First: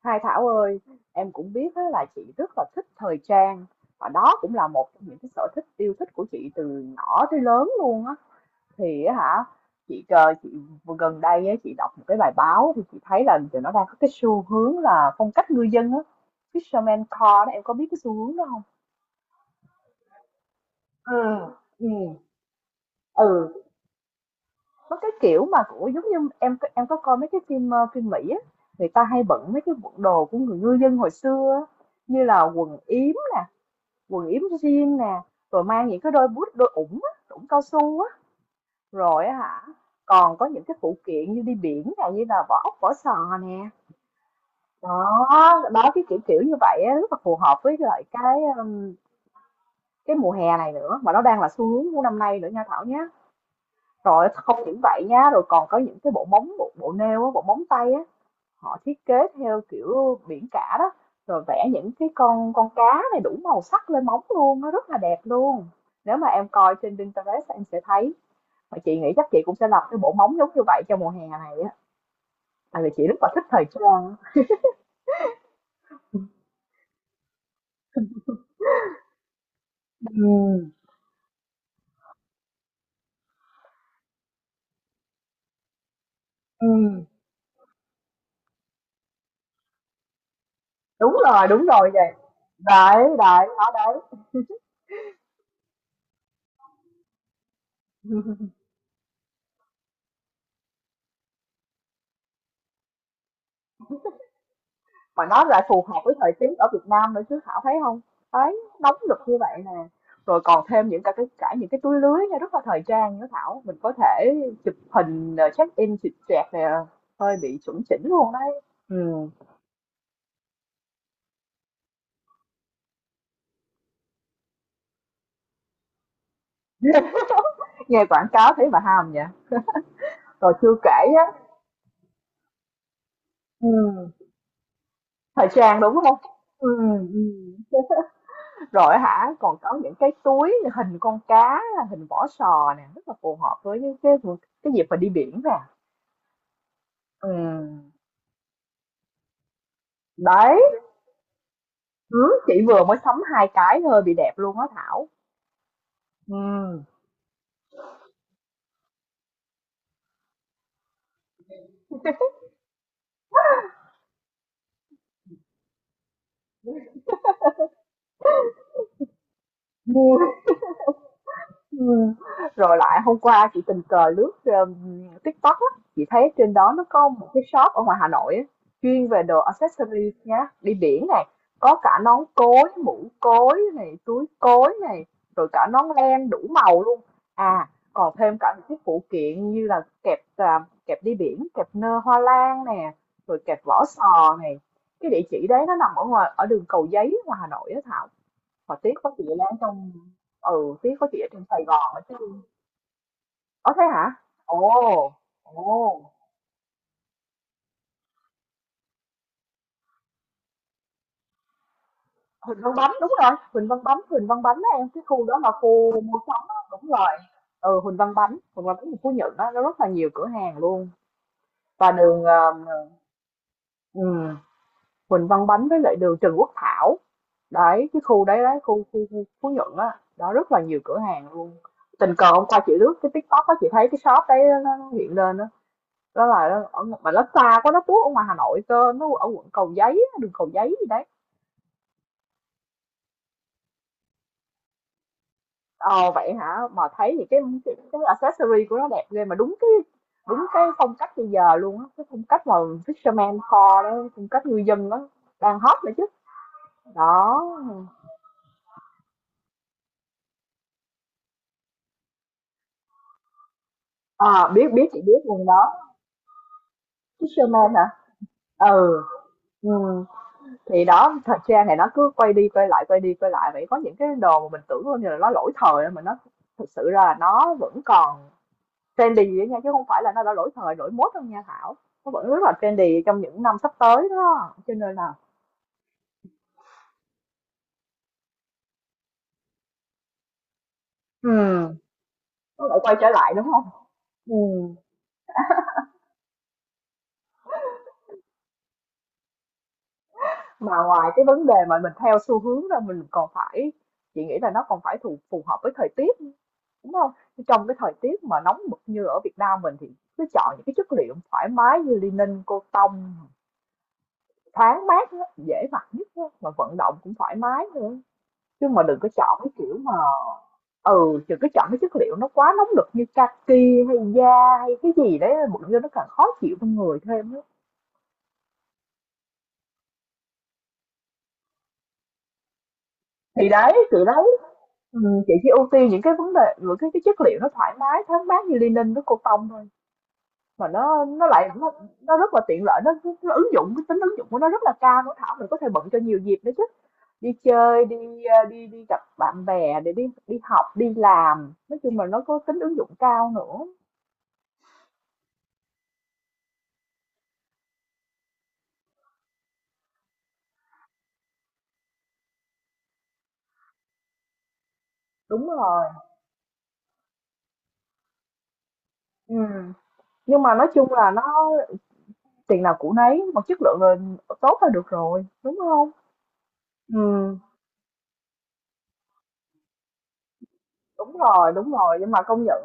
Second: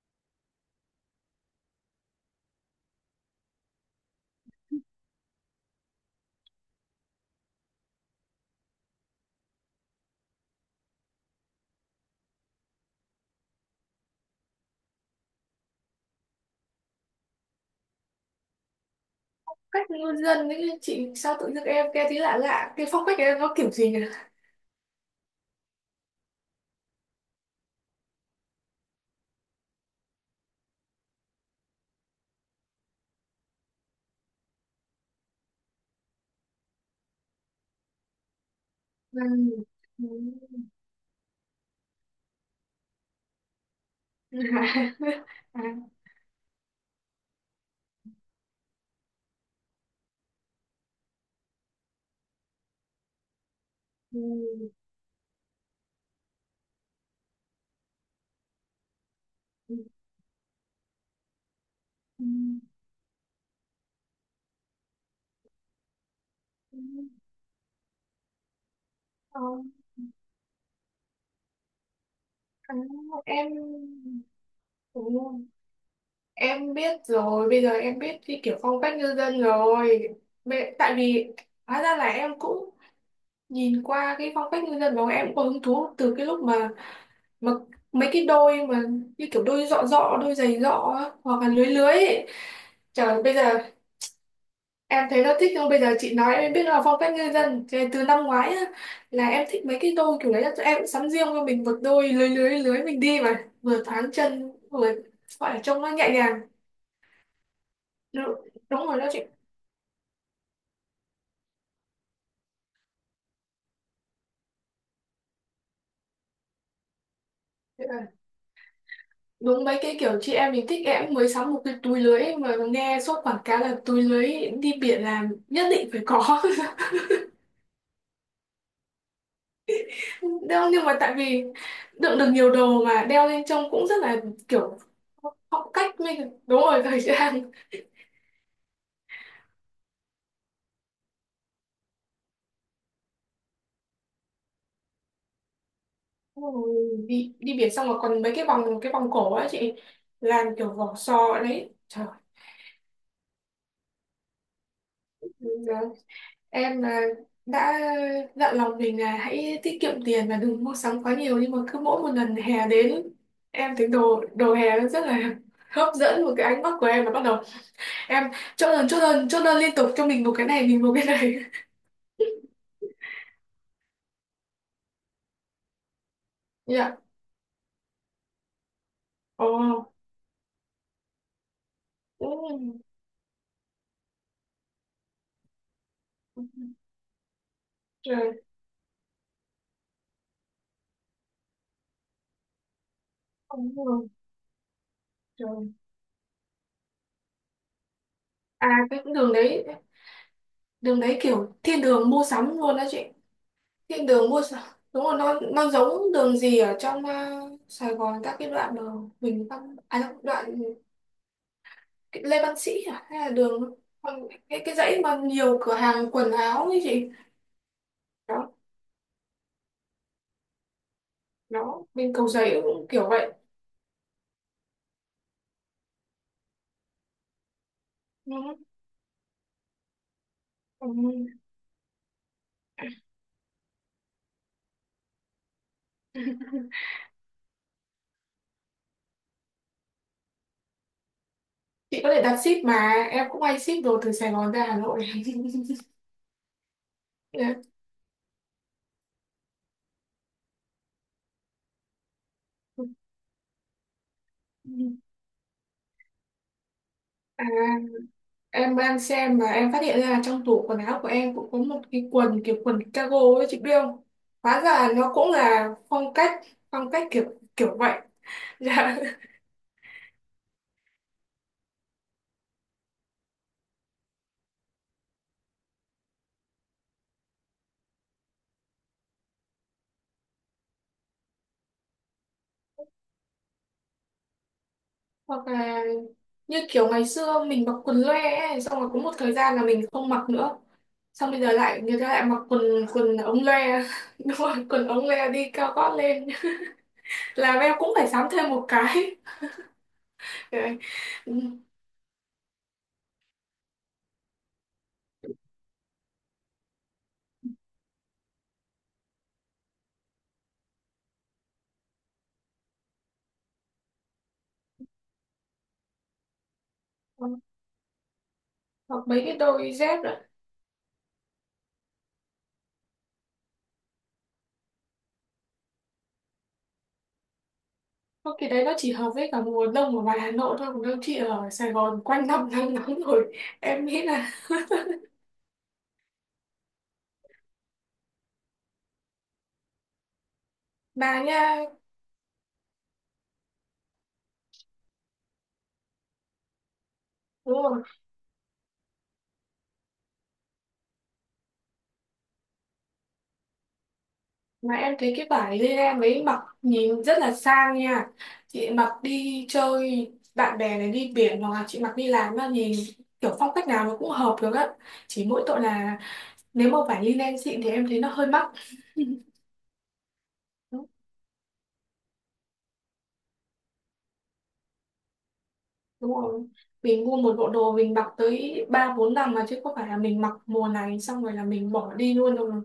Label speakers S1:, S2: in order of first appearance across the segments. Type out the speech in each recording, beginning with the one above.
S1: Hai Thảo ơi, em cũng biết á, là chị rất là thích thời trang và đó cũng là một trong những cái sở thích yêu thích của chị từ nhỏ tới lớn luôn á. Thì á hả, chị vừa gần đây á, chị đọc một cái bài báo thì chị thấy là giờ nó đang có cái xu hướng là phong cách ngư dân á, fisherman core đó, em có biết cái xu hướng đó không?
S2: Cách ngôn dân ấy chị, sao tự dưng em nghe thấy lạ lạ, cái phong cách
S1: Ừ,
S2: em nó kiểu gì nhỉ?
S1: nó cái kiểu mà của giống như em có coi mấy cái phim phim Mỹ á, người ta hay bận mấy cái bộ đồ của người ngư dân hồi xưa á, như là quần yếm, quần yếm jean nè, rồi mang những cái đôi boot, đôi ủng á, ủng cao su á,
S2: Ừ.
S1: rồi á hả,
S2: Ừ.
S1: còn có những cái phụ kiện như đi biển nè, như là vỏ ốc, vỏ sò nè,
S2: À.
S1: đó
S2: À.
S1: đó, cái kiểu kiểu như vậy á, rất là phù hợp với lại cái mùa hè này nữa, mà nó đang là xu hướng của năm nay nữa nha Thảo nhé.
S2: Ừ.
S1: Rồi không những vậy nha, rồi còn có những cái bộ móng bộ, bộ nêu á, bộ móng tay á, họ thiết kế theo
S2: Ừ.
S1: kiểu biển cả đó, rồi vẽ những cái
S2: Ừ.
S1: con cá này đủ màu sắc lên móng luôn, nó rất là đẹp luôn. Nếu mà em coi
S2: Ừ.
S1: trên Pinterest em sẽ thấy, mà chị nghĩ chắc chị
S2: Ờ,
S1: cũng sẽ lập cái bộ móng giống như vậy cho mùa hè này á,
S2: à,
S1: tại vì chị rất là thích
S2: em
S1: thời trang.
S2: ừ, em biết rồi, bây giờ em biết cái kiểu phong cách ngư dân rồi.
S1: Ừ,
S2: Tại vì hóa ra là em cũng nhìn qua cái phong cách ngư dân đó, em cũng có hứng thú từ cái lúc
S1: ừ.
S2: mà mấy cái đôi mà như kiểu đôi dọ dọ, đôi giày dọ á,
S1: Đúng
S2: hoặc là
S1: rồi
S2: lưới
S1: đúng rồi,
S2: lưới
S1: vậy
S2: ấy.
S1: đấy
S2: Trời, bây
S1: đấy,
S2: giờ
S1: nó đấy.
S2: em thấy là thích, nhưng bây giờ chị nói em biết là phong cách ngư dân thế từ năm ngoái á, là em thích mấy cái đôi kiểu đấy, là tụi em cũng sắm riêng cho mình một đôi lưới lưới lưới mình đi mà vừa thoáng chân vừa
S1: Mà nó
S2: gọi là
S1: lại
S2: trông
S1: phù
S2: nó
S1: hợp
S2: nhẹ
S1: với thời
S2: nhàng.
S1: tiết ở Việt Nam nữa chứ Thảo thấy không?
S2: Đúng,
S1: Đấy,
S2: đúng
S1: nóng
S2: rồi đó
S1: nực
S2: chị.
S1: như vậy nè, rồi còn thêm những cả cái cả những cái túi lưới nghe rất là thời trang nữa Thảo, mình có thể chụp hình, check-in chụp choẹt nè, hơi bị chuẩn
S2: Thế
S1: chỉnh
S2: là
S1: luôn đấy. Ừm.
S2: đúng mấy cái kiểu chị em mình thích, em cũng mới sắm một cái túi lưới mà nghe suốt quảng cáo là túi lưới đi biển là nhất định phải có.
S1: Nghe quảng cáo thấy mà ham vậy. Rồi
S2: Đeo
S1: chưa
S2: nhưng mà
S1: kể
S2: tại
S1: á,
S2: vì đựng được nhiều đồ mà đeo lên trông cũng rất
S1: ừm,
S2: là kiểu
S1: thời
S2: phong
S1: trang, đúng
S2: cách
S1: không?
S2: mình, đúng
S1: Ừm,
S2: rồi, thời trang.
S1: ừm, rồi hả, còn có những cái túi hình con cá, hình vỏ sò nè, rất là phù hợp với cái dịp mà đi biển nè.
S2: Ôi, đi đi biển xong
S1: Ừm,
S2: mà còn mấy cái vòng cổ á chị, làm
S1: đấy.
S2: kiểu vỏ sò đấy trời.
S1: Hứ, chị vừa mới sắm 2 cái thôi, bị đẹp luôn á Thảo.
S2: Giờ em
S1: Ừm.
S2: là đã dặn lòng mình là hãy tiết kiệm tiền và đừng mua sắm quá nhiều, nhưng mà cứ mỗi một lần hè đến em thấy đồ đồ hè nó rất là hấp dẫn, một cái ánh mắt của em là bắt đầu em chốt đơn chốt đơn chốt đơn liên tục, cho mình một cái này, mình một cái này.
S1: Ừm, rồi lại hôm qua chị tình cờ lướt, TikTok á, chị thấy trên đó nó
S2: Dạ.
S1: có một cái shop ở ngoài Hà Nội á, chuyên về đồ
S2: Ồ.
S1: accessories nhá, đi biển này, có cả nón cối,
S2: Oh.
S1: mũ cối này, túi cối này, rồi cả nón len đủ màu luôn. À, còn thêm
S2: Trời.
S1: cả những cái phụ kiện như là kẹp à, kẹp đi biển, kẹp nơ hoa lan nè, rồi kẹp
S2: Không,
S1: vỏ
S2: không.
S1: sò này. Cái địa chỉ
S2: Trời.
S1: đấy nó nằm ở ngoài ở đường Cầu Giấy ngoài Hà Nội á Thảo.
S2: À
S1: Hồi tiếc
S2: cái
S1: có chị
S2: đường
S1: là ở
S2: đấy,
S1: trong, ừ, tiếc
S2: đường
S1: có chị
S2: đấy
S1: ở trong
S2: kiểu
S1: Sài
S2: thiên
S1: Gòn á
S2: đường
S1: chứ.
S2: mua sắm luôn đó chị,
S1: Ở thế
S2: thiên
S1: hả?
S2: đường mua sắm. Đúng
S1: Ồ,
S2: rồi, nó
S1: ồ,
S2: giống đường gì ở trong à, Sài Gòn, các cái đoạn đường Huỳnh Văn à đâu, đoạn cái Lê Văn
S1: Huỳnh Văn
S2: Sĩ
S1: Bánh
S2: à,
S1: đúng
S2: hay là
S1: rồi, Huỳnh
S2: đường
S1: Văn Bánh, Huỳnh
S2: còn
S1: Văn Bánh
S2: cái
S1: á em,
S2: dãy
S1: cái
S2: mà
S1: khu đó là
S2: nhiều cửa
S1: khu
S2: hàng
S1: mua
S2: quần
S1: sắm á,
S2: áo ấy
S1: đúng rồi.
S2: chị.
S1: Ừ, Huỳnh Văn Bánh,
S2: Đó.
S1: Huỳnh Văn Bánh ở Phú Nhuận đó, nó rất là nhiều cửa hàng luôn.
S2: Đó,
S1: Và
S2: bên
S1: đường
S2: Cầu Giấy cũng kiểu vậy.
S1: ừ, Huỳnh Văn Bánh với lại đường Trần Quốc Thảo. Đấy, cái khu đấy
S2: Ừ,
S1: đấy, khu khu, khu Phú Nhuận á, đó rất là nhiều
S2: ừ.
S1: cửa hàng luôn. Tình cờ hôm qua chị lướt cái TikTok á, chị thấy cái shop đấy nó hiện lên á. Đó là nó ở mà nó xa quá, nó tuốt ở ngoài Hà Nội cơ, nó ở quận Cầu Giấy, á, đường Cầu Giấy gì đấy.
S2: Chị có thể đặt ship, mà em cũng hay ship đồ từ Sài Gòn ra Hà Nội.
S1: Ờ vậy hả? Mà thấy thì
S2: Yeah.
S1: cái accessory của nó đẹp ghê mà đúng cái phong cách bây giờ luôn á, cái phong cách mà fisherman kho đó, phong cách ngư dân
S2: Ừ.
S1: đó, đang hot nữa chứ. Đó.
S2: À, em đang xem và em phát hiện ra là trong tủ quần áo của em cũng có một cái quần kiểu quần cargo ấy, chị biết không?
S1: À
S2: Hóa
S1: biết biết,
S2: ra
S1: chị
S2: nó
S1: biết
S2: cũng
S1: luôn đó.
S2: là phong cách, phong cách kiểu,
S1: Fisherman
S2: kiểu
S1: hả?
S2: vậy. Dạ.
S1: Ừ. Ừ. Thì đó, thời trang này nó cứ quay đi quay lại, vậy có những cái đồ mà mình tưởng như là nó lỗi thời mà nó thực sự ra là nó vẫn còn trendy đó nha, chứ không phải là nó đã lỗi thời lỗi mốt đâu nha Thảo, nó vẫn rất là trendy trong những năm sắp tới đó, cho nên là.
S2: Hoặc là như kiểu ngày xưa mình mặc quần loe ấy, xong rồi có một thời gian là mình không mặc nữa,
S1: Ừ,
S2: xong bây giờ lại người ta lại mặc quần,
S1: nó lại quay trở
S2: quần
S1: lại
S2: ống
S1: đúng không?
S2: loe. Đúng
S1: Ừ,
S2: rồi, quần ống loe đi cao gót lên. Làm em cũng phải sắm thêm một cái.
S1: mà
S2: Đấy.
S1: ngoài cái
S2: Ừ.
S1: vấn đề mà mình theo xu hướng ra mình còn phải, chị nghĩ là nó còn phải phù phù hợp với thời tiết, đúng không? Trong cái thời tiết mà nóng bực như ở Việt Nam mình thì cứ chọn những cái chất liệu thoải mái như linen, cotton, thoáng mát á, dễ mặc nhất á, mà vận động cũng thoải mái nữa, chứ mà đừng
S2: Hoặc
S1: có
S2: mấy cái
S1: chọn cái
S2: đôi
S1: kiểu mà,
S2: dép.
S1: ừ, đừng có chọn cái chất liệu nó quá nóng nực như kaki hay da hay cái gì đấy bụng vô nó càng khó chịu trong người thêm á.
S2: Không, cái đấy nó chỉ hợp với cả mùa đông ở ngoài Hà Nội thôi, còn đâu chị ở Sài Gòn quanh năm nắng nóng rồi,
S1: Thì
S2: em
S1: đấy
S2: nghĩ
S1: từ
S2: là
S1: đấy, ừ, chị chỉ ưu tiên những cái vấn đề, những cái chất liệu nó thoải mái thoáng mát như linen với cotton thôi, mà
S2: mà nha.
S1: nó rất là tiện lợi, nó ứng dụng, cái tính ứng dụng của nó rất là cao, nó Thảo, mình có thể bận cho nhiều dịp nữa chứ, đi
S2: Đúng rồi,
S1: chơi, đi đi gặp bạn bè, để đi đi học đi làm, nói chung là nó có tính ứng dụng cao nữa.
S2: mà em thấy cái vải lê mấy mặc nhìn rất là sang nha, chị mặc đi chơi bạn bè này, đi biển, hoặc là chị mặc đi làm mà nhìn kiểu phong cách nào nó cũng hợp được á, chỉ mỗi
S1: Đúng
S2: tội
S1: rồi,
S2: là nếu mà vải linen xịn thì em thấy nó hơi mắc.
S1: ừ, nhưng mà nói
S2: Đúng,
S1: chung là nó tiền nào của nấy, mà chất lượng là tốt là được rồi đúng không?
S2: đúng rồi, mình mua một
S1: Ừ,
S2: bộ đồ mình mặc tới 3 4 năm mà, chứ không phải là mình mặc mùa này
S1: đúng
S2: xong rồi là
S1: rồi đúng
S2: mình bỏ
S1: rồi, nhưng
S2: đi
S1: mà
S2: luôn
S1: công
S2: đâu
S1: nhận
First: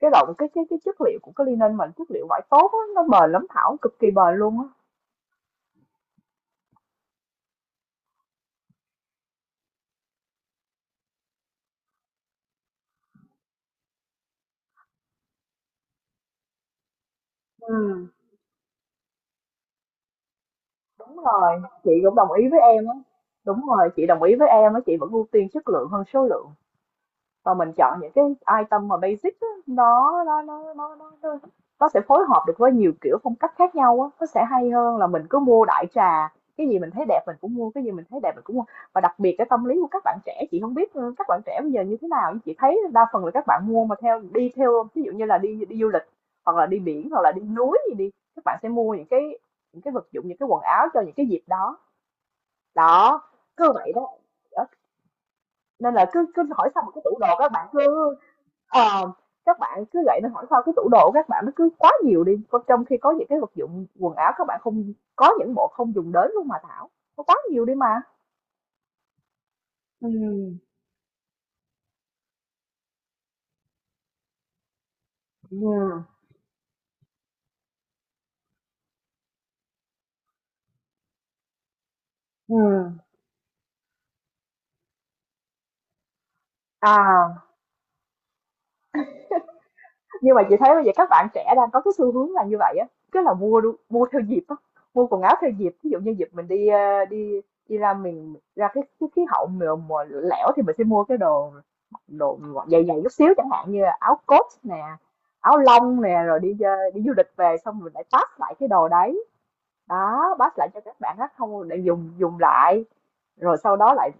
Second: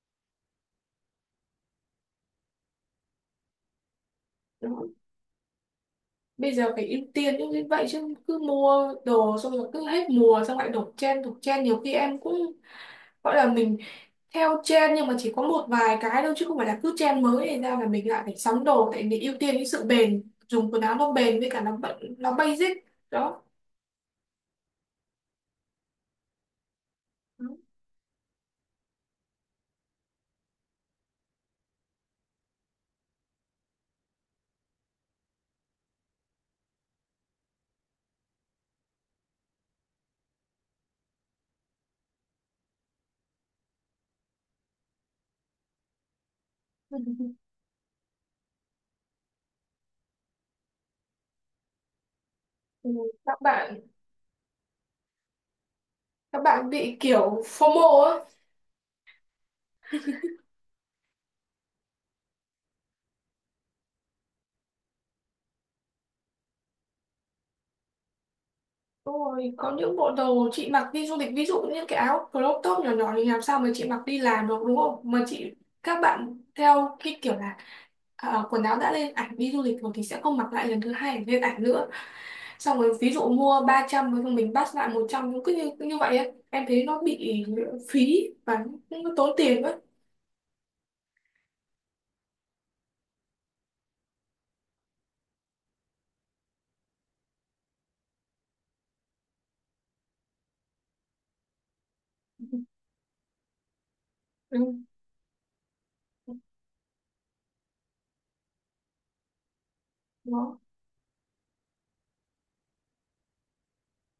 S1: cái chất liệu của cái linen, mình chất liệu vải tốt á, nó bền lắm Thảo, cực kỳ bền luôn á.
S2: mà. Bây giờ phải ưu tiên những cái vậy, chứ cứ mua đồ xong rồi cứ hết mùa xong lại đổ trend đổ trend, nhiều khi em cũng gọi là mình theo trend, nhưng mà chỉ có một vài cái thôi, chứ không phải là cứ trend mới này ra là
S1: Ừ,
S2: mình lại phải sắm đồ, tại vì ưu tiên cái sự bền, dùng quần áo nó
S1: đúng
S2: bền với
S1: rồi
S2: cả nó
S1: chị cũng
S2: bận nó
S1: đồng ý với
S2: basic.
S1: em á.
S2: Đó.
S1: Đúng rồi, chị đồng ý với em á, chị vẫn ưu tiên chất lượng hơn số lượng, và mình chọn những cái item mà basic đó, nó sẽ phối hợp được với nhiều kiểu phong cách khác nhau á, nó sẽ hay hơn là mình cứ mua đại trà, cái gì mình thấy đẹp mình cũng mua, cái gì mình thấy đẹp mình cũng mua và đặc biệt cái tâm lý của các bạn trẻ, chị không biết, ừ, các bạn trẻ bây giờ như thế nào, nhưng chị thấy đa phần là các bạn mua mà theo, đi theo ví dụ như là đi đi du lịch, hoặc là đi biển hoặc là đi núi gì đi, các bạn sẽ mua những cái, những cái vật dụng, những cái quần áo cho những cái dịp đó.
S2: Ừ.
S1: Đó
S2: Các
S1: cứ
S2: bạn,
S1: vậy. Đó. Nên là cứ cứ
S2: các
S1: hỏi
S2: bạn
S1: xong một
S2: bị
S1: cái tủ đồ,
S2: kiểu
S1: các
S2: phô
S1: bạn cứ,
S2: FOMO á.
S1: Ờ, các bạn cứ gậy, nó hỏi sao cái tủ đồ của các bạn nó cứ quá nhiều đi, còn trong khi có những cái vật dụng quần áo, các bạn không có, những bộ không dùng đến luôn mà Thảo, nó quá nhiều đi mà.
S2: Đúng rồi, có những bộ đồ
S1: Ừ.
S2: chị mặc đi du lịch, ví dụ như cái áo crop top nhỏ nhỏ thì làm sao mà chị mặc đi làm được, đúng không? Mà chị các
S1: Ừ.
S2: bạn theo cái kiểu là ờ, quần áo đã lên ảnh đi du lịch rồi thì sẽ không mặc lại lần thứ hai để lên ảnh nữa.
S1: Ừ.
S2: Xong rồi ví dụ mua 300 rồi mình bắt lại 100, cũng cứ như vậy ấy. Em thấy nó
S1: À.
S2: bị phí và cũng tốn tiền ấy.
S1: Nhưng mà chị thấy bây giờ các bạn trẻ đang có cái xu hướng là như vậy á, cứ là mua, mua theo dịp á, mua quần áo theo dịp. Ví dụ như dịp mình đi đi đi ra miền, ra cái khí hậu mùa lẻo thì mình sẽ mua cái đồ, đồ dày dày chút xíu, chẳng hạn như là áo coat
S2: Ừ.
S1: nè, áo lông nè, rồi đi đi du lịch về xong mình lại pass lại cái đồ đấy. Đó, pass
S2: Đó.
S1: lại cho các bạn khác không để dùng dùng lại, rồi sau đó lại,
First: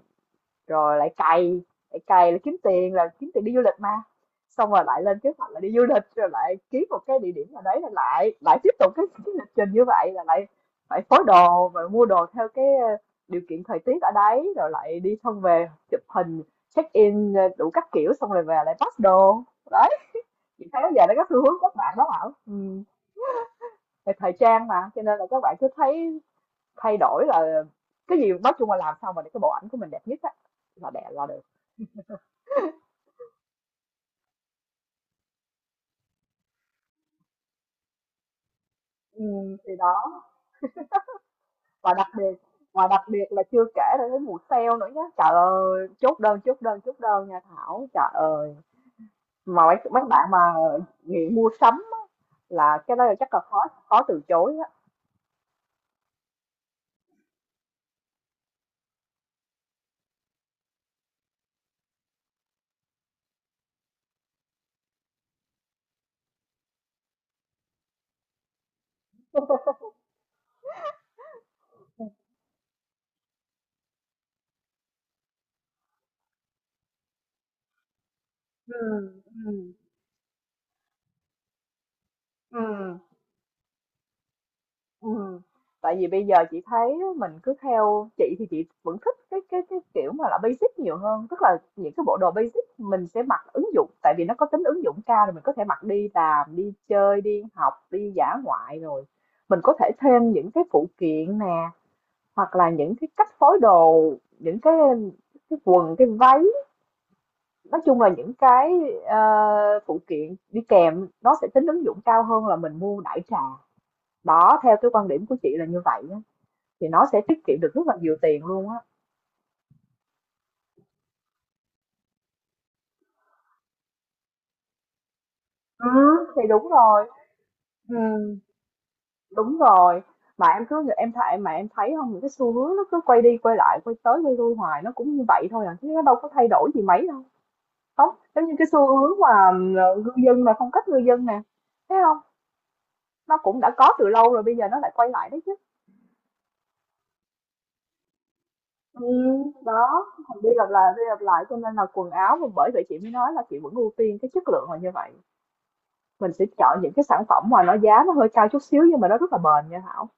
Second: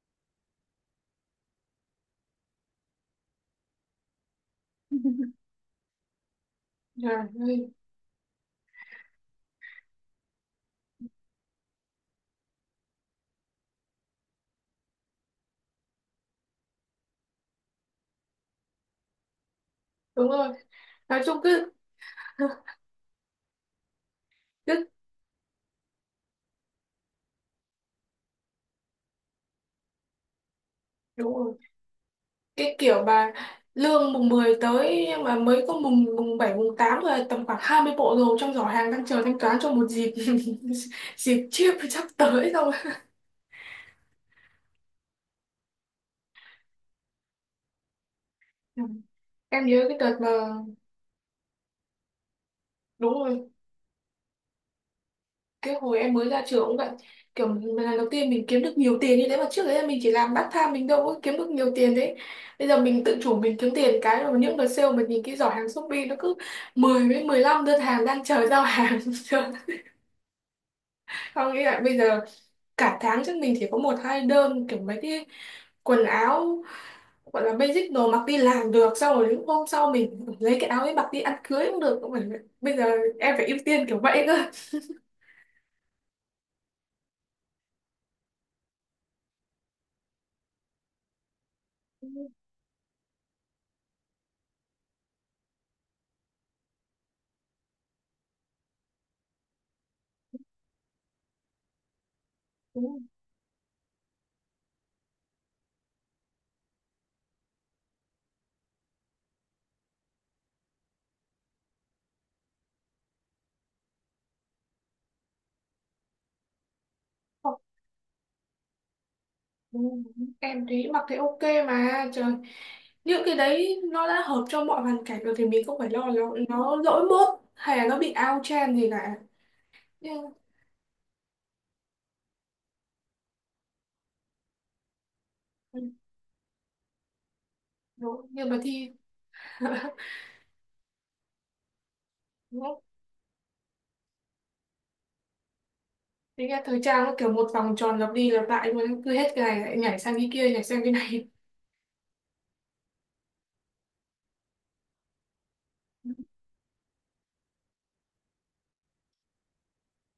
S1: rồi lại cày là kiếm tiền, đi du lịch mà, xong rồi lại lên kế hoạch là đi du lịch, rồi lại kiếm một
S2: Trời
S1: cái địa điểm nào
S2: ơi.
S1: đấy, là lại lại tiếp tục cái lịch trình như vậy, là lại phải phối đồ và mua đồ theo cái điều kiện thời tiết ở đấy, rồi lại đi xong về chụp hình, check in, đủ các kiểu, xong rồi về lại pack đồ. Đấy,
S2: Đúng rồi.
S1: chị thấy bây giờ nó
S2: Nói
S1: có
S2: chung
S1: xu hướng
S2: cứ
S1: các bạn đó Thảo, ừ, về thời trang
S2: cứ
S1: mà, cho nên là các bạn cứ thấy thay đổi là cái gì, nói chung là làm sao mà để cái bộ ảnh của mình đẹp nhất á, là đẹp là
S2: đúng
S1: được.
S2: rồi. Cái kiểu mà lương mùng 10 tới nhưng mà mới có mùng mùng 7 mùng 8 thôi, tầm khoảng 20 bộ đồ trong giỏ hàng đang chờ thanh toán cho
S1: Thì
S2: một
S1: đó,
S2: dịp. Dịp chiếp
S1: và
S2: sắp
S1: đặc biệt
S2: tới rồi.
S1: và đặc biệt là chưa kể là cái mùa sale nữa nhá. Trời ơi, chốt đơn, chốt đơn, chốt đơn nha Thảo. Trời ơi,
S2: Ừ.
S1: mà
S2: Em
S1: mấy
S2: nhớ cái
S1: mấy
S2: đợt mà
S1: bạn mà nghiện mua sắm á, là cái đó
S2: đúng
S1: là chắc là
S2: rồi,
S1: khó khó từ chối á.
S2: cái hồi em mới ra trường cũng vậy, kiểu lần đầu tiên mình kiếm được nhiều tiền như thế, mà trước đấy là mình chỉ làm part time mình đâu có kiếm được nhiều tiền đấy. Bây giờ mình tự chủ mình kiếm tiền cái, rồi những đợt sale mình nhìn cái giỏ hàng Shopee nó cứ 10 với 15 đơn hàng đang chờ giao hàng. Chưa. Không, nghĩ lại bây giờ cả tháng chắc mình chỉ có một hai đơn, kiểu mấy cái quần áo gọi là basic, đồ mặc đi làm được, xong
S1: Ừm,
S2: rồi những hôm
S1: ừm,
S2: sau mình lấy cái áo ấy mặc đi ăn cưới cũng được. Bây giờ
S1: ừm.
S2: em phải ưu tiên kiểu vậy cơ.
S1: Ừ. Tại vì bây giờ chị thấy mình cứ theo, chị thì chị vẫn thích cái kiểu mà là basic nhiều hơn, tức là những cái bộ đồ basic mình sẽ mặc ứng dụng, tại vì nó có tính ứng dụng cao, rồi mình có thể mặc đi làm, đi chơi, đi học, đi dã ngoại, rồi mình có thể thêm những cái phụ kiện nè, hoặc là
S2: Ừ,
S1: những cái cách phối đồ, những cái quần, cái váy, nói chung là những cái ờ, phụ kiện đi kèm, nó sẽ tính ứng dụng cao hơn là mình mua đại trà, đó theo cái quan điểm của chị là như vậy á, thì nó sẽ tiết kiệm
S2: không,
S1: được rất là nhiều tiền luôn á.
S2: ừ, em thấy mặc thấy ok mà trời, những cái đấy nó đã hợp cho mọi hoàn cảnh rồi thì mình không
S1: Ừ,
S2: phải lo nó
S1: thì đúng
S2: nó lỗi
S1: rồi.
S2: mốt hay là nó bị
S1: Ừm.
S2: out trend gì cả.
S1: Đúng rồi,
S2: Nhưng
S1: mà em cứ, em thấy mà, em thấy không, những cái xu hướng nó cứ quay đi quay lại, quay tới quay lui hoài, nó cũng như vậy thôi à,
S2: ừ,
S1: chứ nó đâu có thay đổi gì mấy đâu. Không,
S2: đúng,
S1: giống
S2: nhưng
S1: như
S2: mà
S1: cái xu
S2: thì
S1: hướng mà, ờ, ngư dân mà, phong cách ngư dân nè, thấy không?
S2: đúng không?
S1: Nó cũng đã có từ lâu rồi, bây giờ nó lại quay lại đấy chứ.
S2: Thế nghe thời trang nó kiểu một vòng tròn lặp đi lặp lại luôn,
S1: Ừ,
S2: cứ hết cái này lại nhảy
S1: đó,
S2: sang cái
S1: lặp đi
S2: kia, nhảy
S1: lặp
S2: sang cái
S1: lại,
S2: này.
S1: cho nên là quần áo, bởi vậy chị mới nói là chị vẫn ưu tiên cái chất lượng là như vậy.
S2: Đúng
S1: Mình sẽ chọn những cái sản phẩm mà nó giá nó hơi cao chút xíu, nhưng mà nó rất là bền nha Thảo.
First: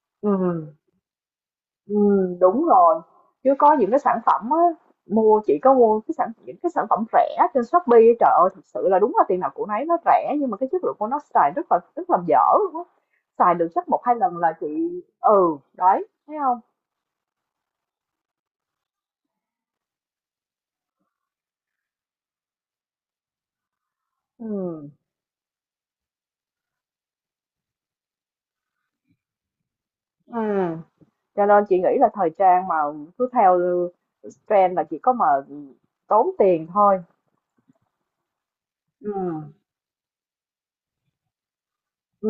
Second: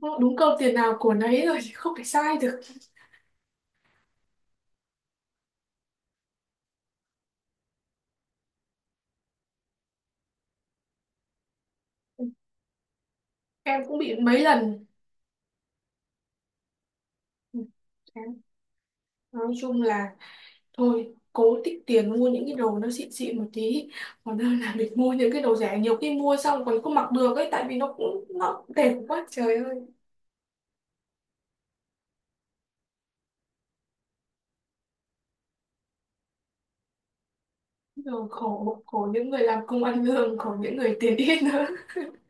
S2: câu, đúng câu
S1: Ừ.
S2: tiền nào của nấy rồi, chứ không
S1: Ừ,
S2: thể sai được.
S1: đúng rồi. Chứ có những cái sản phẩm á, mua chỉ có mua cái sản những cái sản phẩm rẻ trên Shopee, trời ơi, thật sự là đúng là tiền nào của nấy, nó rẻ nhưng mà cái chất lượng của nó xài rất là dở luôn á. Xài được
S2: Em
S1: chắc
S2: cũng
S1: một
S2: bị
S1: hai lần
S2: mấy
S1: là chị,
S2: lần.
S1: đấy thấy không?
S2: Ừ, nói chung là thôi cố tích tiền mua những cái đồ nó xịn xịn một tí, còn hơn là
S1: Ừ.
S2: mình mua những cái đồ rẻ, nhiều khi mua xong còn không mặc được ấy, tại vì nó cũng nó đẹp quá trời ơi.
S1: Ừ. Cho nên chị nghĩ là thời trang mà cứ theo trend là chỉ có mà tốn tiền thôi.
S2: Rồi khổ, khổ
S1: Ừ.
S2: những người làm công ăn lương, khổ những người tiền ít nữa.
S1: Ừ.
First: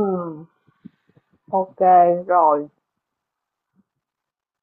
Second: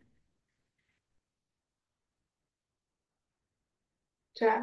S1: OK rồi.
S2: Chả